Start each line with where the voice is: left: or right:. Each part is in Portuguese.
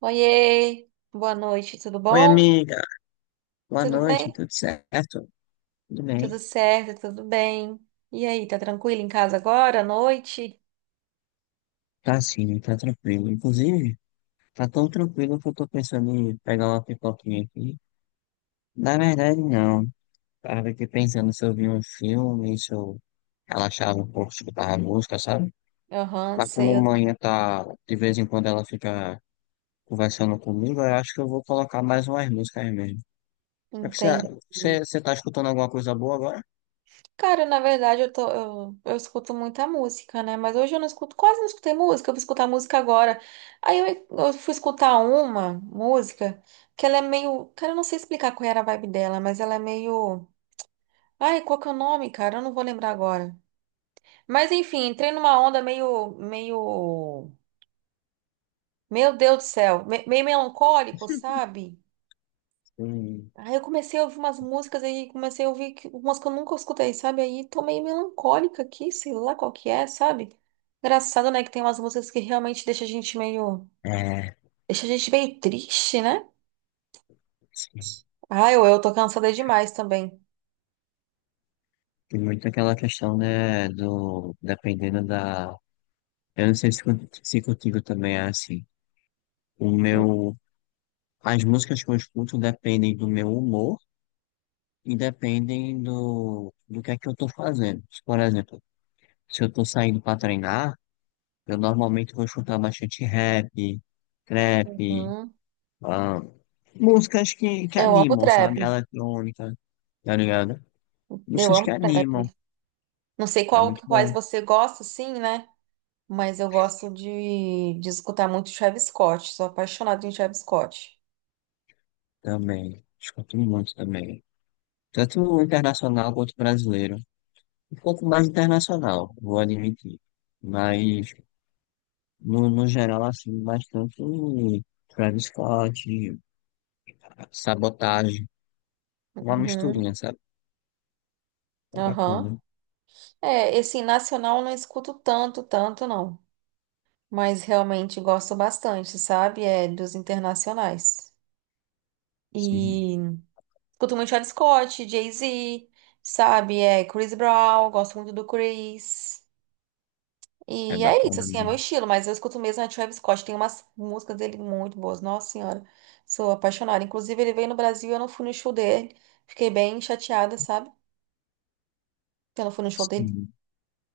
right: Oiê, boa noite, tudo
left: Oi,
right: bom?
left: amiga. Boa
right: Tudo
left: noite,
right: bem?
left: tudo certo? Tudo
right: Tudo
left: bem?
right: certo, tudo bem. E aí, tá tranquilo em casa agora, à noite?
left: Tá sim, tá tranquilo. Inclusive, tá tão tranquilo que eu tô pensando em pegar uma pipoquinha aqui. Na verdade, não. Tava aqui pensando se eu vi um filme, se eu relaxava um pouco, escutava música, sabe?
right: Aham,
left: Mas
right: sei,
left: como
right: eu
left: manhã tá, de vez em quando ela fica conversando comigo, eu acho que eu vou colocar mais umas músicas mesmo. É que você,
right: entendo.
left: você tá escutando alguma coisa boa agora?
right: Cara, na verdade, eu escuto muita música, né? Mas hoje eu não escuto, quase não escutei música, eu vou escutar música agora. Aí eu fui escutar uma música que ela é meio. Cara, eu não sei explicar qual era a vibe dela, mas ela é meio. Ai, qual que é o nome, cara? Eu não vou lembrar agora. Mas enfim, entrei numa onda meio Meu Deus do céu, meio melancólico, sabe?
left: Hum.
right: Aí eu comecei a ouvir umas músicas aí, comecei a ouvir umas que eu nunca escutei, sabe? Aí tô meio melancólica aqui, sei lá qual que é, sabe? Engraçado, né, que tem umas músicas que realmente deixa a gente meio,
left: É.
right: deixa a gente meio triste, né? Ah, eu tô cansada demais também.
left: Tem muito aquela questão, né, do, dependendo da, eu não sei se, con- se contigo também é assim, o meu, as músicas que eu escuto dependem do meu humor e dependem do, do que é que eu tô fazendo. Se, por exemplo, se eu tô saindo pra treinar, eu normalmente vou escutar bastante rap, trap,
right: Hum,
left: ah, músicas que
right: eu amo
left: animam,
right: trap.
left: sabe? Eletrônica, tá ligado?
right: Eu
left: Músicas
right: amo
left: que
right: trap.
left: animam,
right: Não sei
left: é muito
right: quais
left: bom
right: você gosta, sim, né? Mas eu gosto de escutar muito Travis Scott. Sou apaixonada em Travis Scott.
left: também, escuto muito também. Tanto o internacional quanto o brasileiro. Um pouco mais internacional, vou admitir. Mas, no geral, assim, bastante Travis Scott, Sabotagem, uma
right: Uhum,
left: misturinha, sabe? É
right: aham.
left: bacana.
right: É, esse nacional eu não escuto tanto, tanto não. Mas realmente gosto bastante, sabe? É dos internacionais.
left: Sim,
right: E escuto muito Travis Scott, Jay-Z, sabe? É Chris Brown, gosto muito do Chris.
left: é
right: E é isso,
left: bacana
right: assim, é meu
left: mesmo.
right: estilo, mas eu escuto mesmo a Travis Scott. Tem umas músicas dele muito boas, nossa senhora. Sou apaixonada. Inclusive, ele veio no Brasil, e eu não fui no show dele. Fiquei bem chateada, sabe? Que eu não fui no show dele.
left: Sim,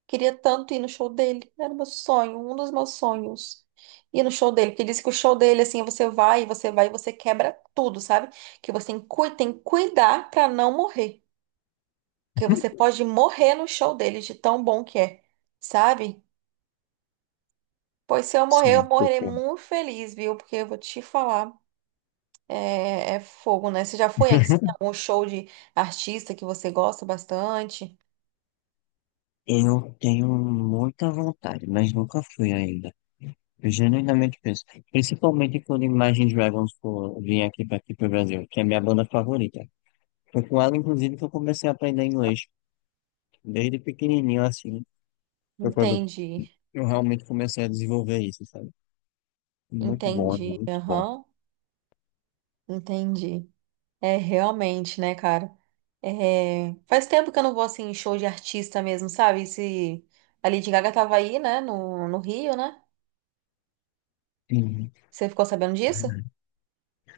right: Queria tanto ir no show dele. Era meu sonho, um dos meus sonhos. Ir no show dele, porque disse que o show dele, assim, você vai, você vai, você quebra tudo, sabe? Que você tem, tem que cuidar pra não morrer. Porque você pode morrer no show dele, de tão bom que é, sabe? Pois se eu morrer, eu
left: sim,
right: morrerei
left: concordo.
right: muito feliz, viu? Porque eu vou te falar, é fogo, né? Você já foi assim, a algum show de artista que você gosta bastante?
left: Eu tenho muita vontade, mas nunca fui ainda. Eu genuinamente penso, principalmente quando Imagine Dragons for, vir aqui para aqui para o Brasil, que é a minha banda favorita. Foi com ela, inclusive, que eu comecei a aprender inglês. Desde pequenininho, assim. Foi quando
right: Entendi,
left: eu realmente comecei a desenvolver isso, sabe? Muito bom,
right: entendi,
left: muito bom.
right: aham, entendi. É, realmente, né, cara? É, faz tempo que eu não vou, assim, em show de artista mesmo, sabe? Se a Lady Gaga tava aí, né, no Rio, né?
left: Sim,
right: Você ficou sabendo disso?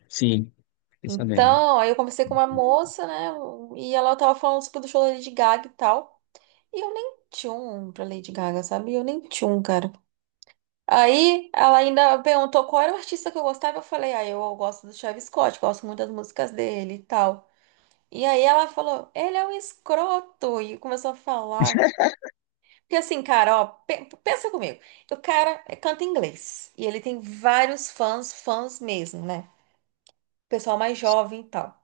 left: sim. Fiquei sabendo.
right: Então, aí eu conversei com uma moça, né, e ela tava falando sobre o show da Lady Gaga e tal. E eu nem tchum pra Lady Gaga, sabe? Eu nem tchum, cara. Aí ela ainda perguntou qual era o artista que eu gostava. Eu falei, ah, eu gosto do Travis Scott, gosto muito das músicas dele e tal. E aí ela falou, ele é um escroto, e começou a falar. Porque assim, cara, ó, pensa comigo. O cara canta em inglês e ele tem vários fãs, fãs mesmo, né? Pessoal mais jovem e tal.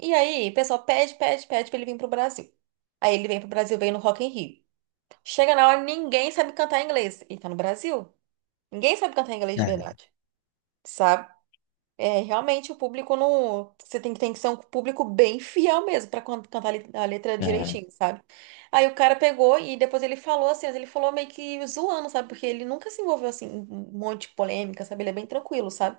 right: E aí, o pessoal pede pra ele vir pro Brasil. Aí ele vem pro Brasil, vem no Rock in Rio. Chega na hora, ninguém sabe cantar inglês. Ele tá no Brasil. Ninguém sabe cantar inglês de verdade. É, realmente o público não. Você tem tem que ser um público bem fiel mesmo pra cantar a letra
left: É, é.
right: direitinho, sabe? Aí o cara pegou e depois ele falou assim, mas ele falou meio que zoando, sabe? Porque ele nunca se envolveu assim em um monte de polêmica, sabe? Ele é bem tranquilo, sabe?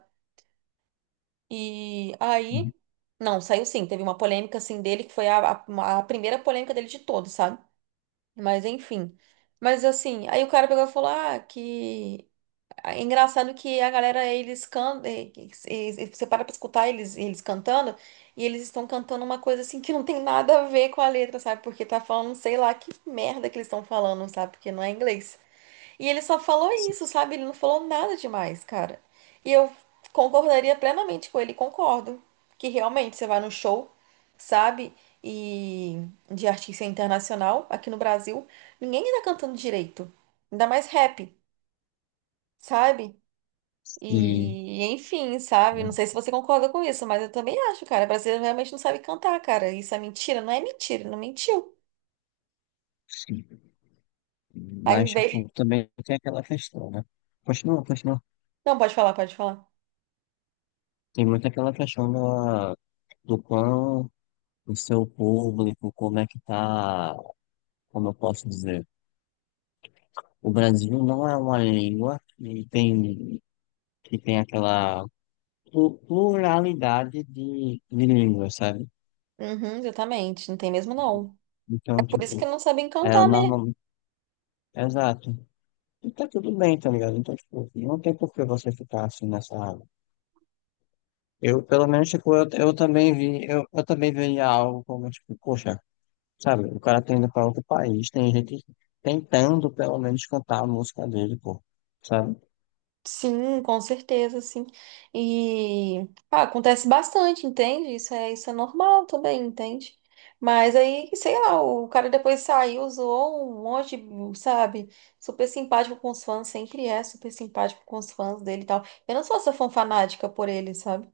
right: E aí. Não, saiu sim. Teve uma polêmica assim dele que foi a primeira polêmica dele de todos, sabe? Mas enfim. Mas assim, aí o cara pegou e falou: ah, que. É engraçado que a galera, eles cantam, você para pra escutar eles, eles cantando, e eles estão cantando uma coisa assim que não tem nada a ver com a letra, sabe? Porque tá falando, sei lá, que merda que eles estão falando, sabe? Porque não é inglês. E ele só falou isso, sabe? Ele não falou nada demais, cara. E eu concordaria plenamente com ele, concordo. Que realmente você vai no show, sabe? E de artista internacional, aqui no Brasil, ninguém tá cantando direito. Ainda mais rap, sabe?
left: Sim,
right: E, enfim, sabe?
left: né?
right: Não sei se você concorda com isso, mas eu também acho, cara. Brasileiro realmente não sabe cantar, cara. Isso é mentira? Não é mentira, ele não mentiu.
left: Sim.
right: Aí
left: Mas,
right: veio.
left: tipo, também tem aquela questão, né? Continua, continua.
right: Não, pode falar, pode falar.
left: Tem muito aquela questão da, do quão o seu público, como é que tá, como eu posso dizer. O Brasil não é uma língua que tem aquela plu- pluralidade de línguas, sabe?
right: Uhum, exatamente. Não tem mesmo, não.
left: Então,
right: Por isso que
left: tipo,
right: não sabem
left: é
right: cantar mesmo.
left: normal. Exato. E tá tudo bem, tá ligado? Então, tipo, não tem por que você ficar assim nessa água. Eu, pelo menos, tipo, eu também vi, eu também veria algo como, tipo, poxa, sabe, o cara tá indo pra outro país, tem gente tentando, pelo menos, cantar a música dele, pô, sabe?
right: Sim, com certeza, sim. E ah, acontece bastante, entende? Isso é normal também, entende? Mas aí, sei lá, o cara depois saiu, zoou um monte, sabe? Super simpático com os fãs, sempre é super simpático com os fãs dele e tal. Eu não sou essa fã fanática por ele, sabe?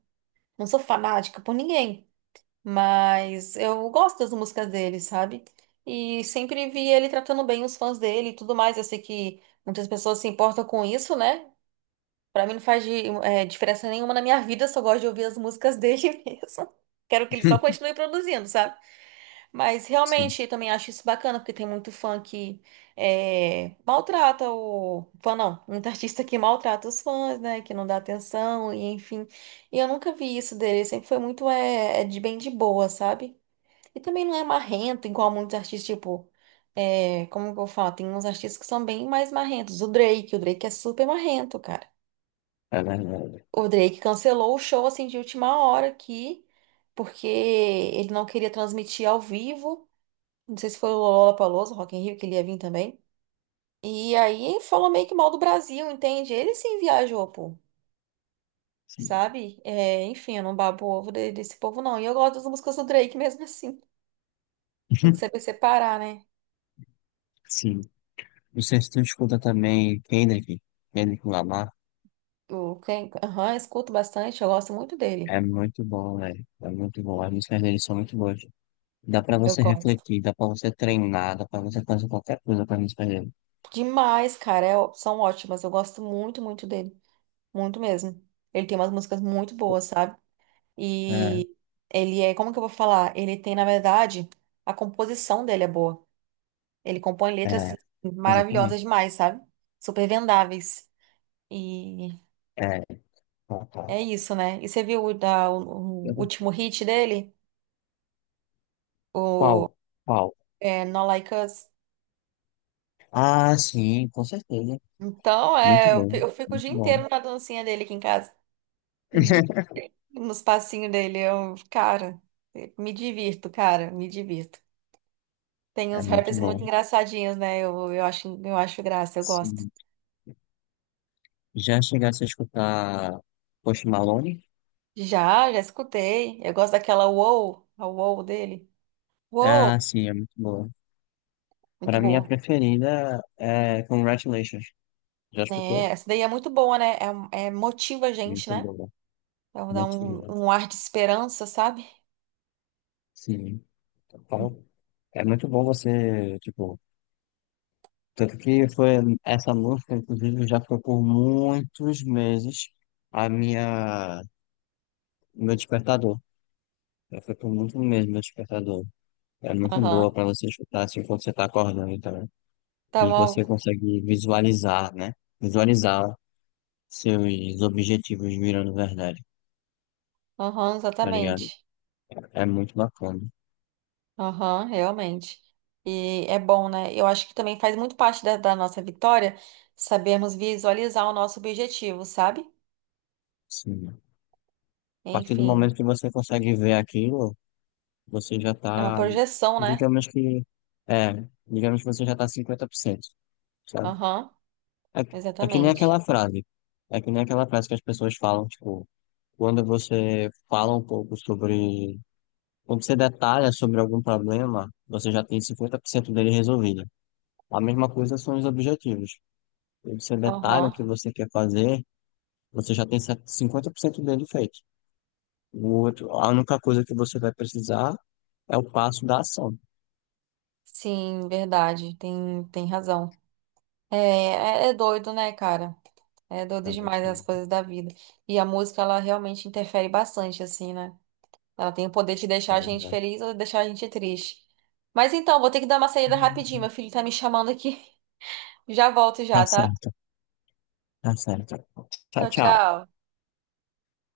right: Não sou fanática por ninguém, mas eu gosto das músicas dele, sabe? E sempre vi ele tratando bem os fãs dele e tudo mais. Eu sei que muitas pessoas se importam com isso, né? Pra mim não faz diferença nenhuma na minha vida, eu só gosto de ouvir as músicas dele mesmo. Quero que ele só continue produzindo, sabe? Mas
left: Sim,
right: realmente eu também acho isso bacana, porque tem muito fã que é, maltrata o. Fã não, muito artista que maltrata os fãs, né? Que não dá atenção, e enfim. E eu nunca vi isso dele, ele sempre foi muito é de bem de boa, sabe? E também não é marrento, igual muitos artistas, tipo. É, como que eu falo? Tem uns artistas que são bem mais marrentos. O Drake é super marrento, cara.
left: é verdade.
right: O Drake cancelou o show assim de última hora aqui, porque ele não queria transmitir ao vivo. Não sei se foi o Lollapalooza, Rock in Rio, que ele ia vir também. E aí falou meio que mal do Brasil, entende? Ele sim viajou, pô,
left: Sim.
right: sabe? É, enfim, eu não babo ovo desse povo, não. E eu gosto das músicas do Drake mesmo assim. Tem que saber separar, né?
left: Sim. Não sei se tu escuta também Kendrick, Kendrick Lamar.
right: Eu quem, aham, escuto bastante, eu gosto muito dele.
left: É muito bom, né? É muito bom. As músicas deles são muito boas. Dá pra
right: Eu
left: você
right: gosto
left: refletir, dá pra você treinar, dá pra você fazer qualquer coisa com as músicas dele.
right: demais, cara. São ótimas. Eu gosto muito, muito dele. Muito mesmo. Ele tem umas músicas muito boas, sabe?
left: É,
right: E ele é, como que eu vou falar? Ele tem, na verdade, a composição dele é boa. Ele compõe letras
left: é,
right: maravilhosas
left: exatamente.
right: demais, sabe? Super vendáveis. E
left: É, qual, qual?
right: é isso, né? E você viu o último hit dele? O
left: Qual? Qual?
right: Not Like Us?
left: Ah, sim, com certeza.
right: Então,
left: Muito
right: é,
left: bom,
right: eu fico o dia
left: muito bom.
right: inteiro na dancinha dele aqui em casa. O Nos passinhos dele. Eu, cara, me divirto, cara, me divirto. Tem
left: É
right: uns
left: muito
right: rappers muito
left: bom.
right: engraçadinhos, né? Eu acho graça, eu gosto.
left: Sim. Já chegasse a escutar Post Malone?
right: Já escutei. Eu gosto daquela Wow, a Wow dele. Wow,
left: Ah, sim, é muito boa.
right: muito
left: Pra mim, a
right: boa.
left: preferida é Congratulations. Já
right: É,
left: escutou?
right: essa daí é muito boa, né? Motiva a gente,
left: Muito
right: né?
left: boa,
right: Então dá
left: muito boa.
right: um ar de esperança, sabe?
left: Sim. Então, é muito bom você, tipo, tanto que foi essa música, inclusive, já foi por muitos meses a minha, meu despertador. Já foi por muitos meses meu despertador. É muito boa
right: Aham.
left: para você escutar assim quando você está acordando também.
right: Tá
left: E você
right: bom.
left: consegue visualizar, né? Visualizar seus objetivos virando verdade,
right: Aham,
left: tá ligado?
right: exatamente.
left: É muito bacana.
right: Aham, realmente. E é bom, né? Eu acho que também faz muito parte da nossa vitória sabermos visualizar o nosso objetivo, sabe?
left: Sim. A partir do
right: Enfim,
left: momento que você consegue ver aquilo, você já
right: é uma
left: tá,
right: projeção, né?
left: digamos que, é, digamos que você já tá 50%, sabe?
right: Aham,
left: É, é que nem
right: exatamente.
left: aquela frase, é que nem aquela frase que as pessoas falam, tipo, quando você fala um pouco sobre, quando você detalha sobre algum problema, você já tem 50% dele resolvido. A mesma coisa são os objetivos. Quando você detalha o
right: Aham.
left: que você quer fazer, você já tem 50% dele feito. O outro, a única coisa que você vai precisar é o passo da ação.
right: Sim, verdade. Tem razão. É doido, né, cara? É doido
left: É muito,
right: demais as coisas da vida. E a música, ela realmente interfere bastante, assim, né? Ela tem o poder de deixar a gente feliz ou deixar a gente triste. Mas então, vou ter que dar uma saída rapidinho. Meu filho tá me chamando aqui. Já volto já,
left: tá
right: tá?
left: certo, tá certo. Tchau,
right: Tchau,
left: tchau.
right: tchau.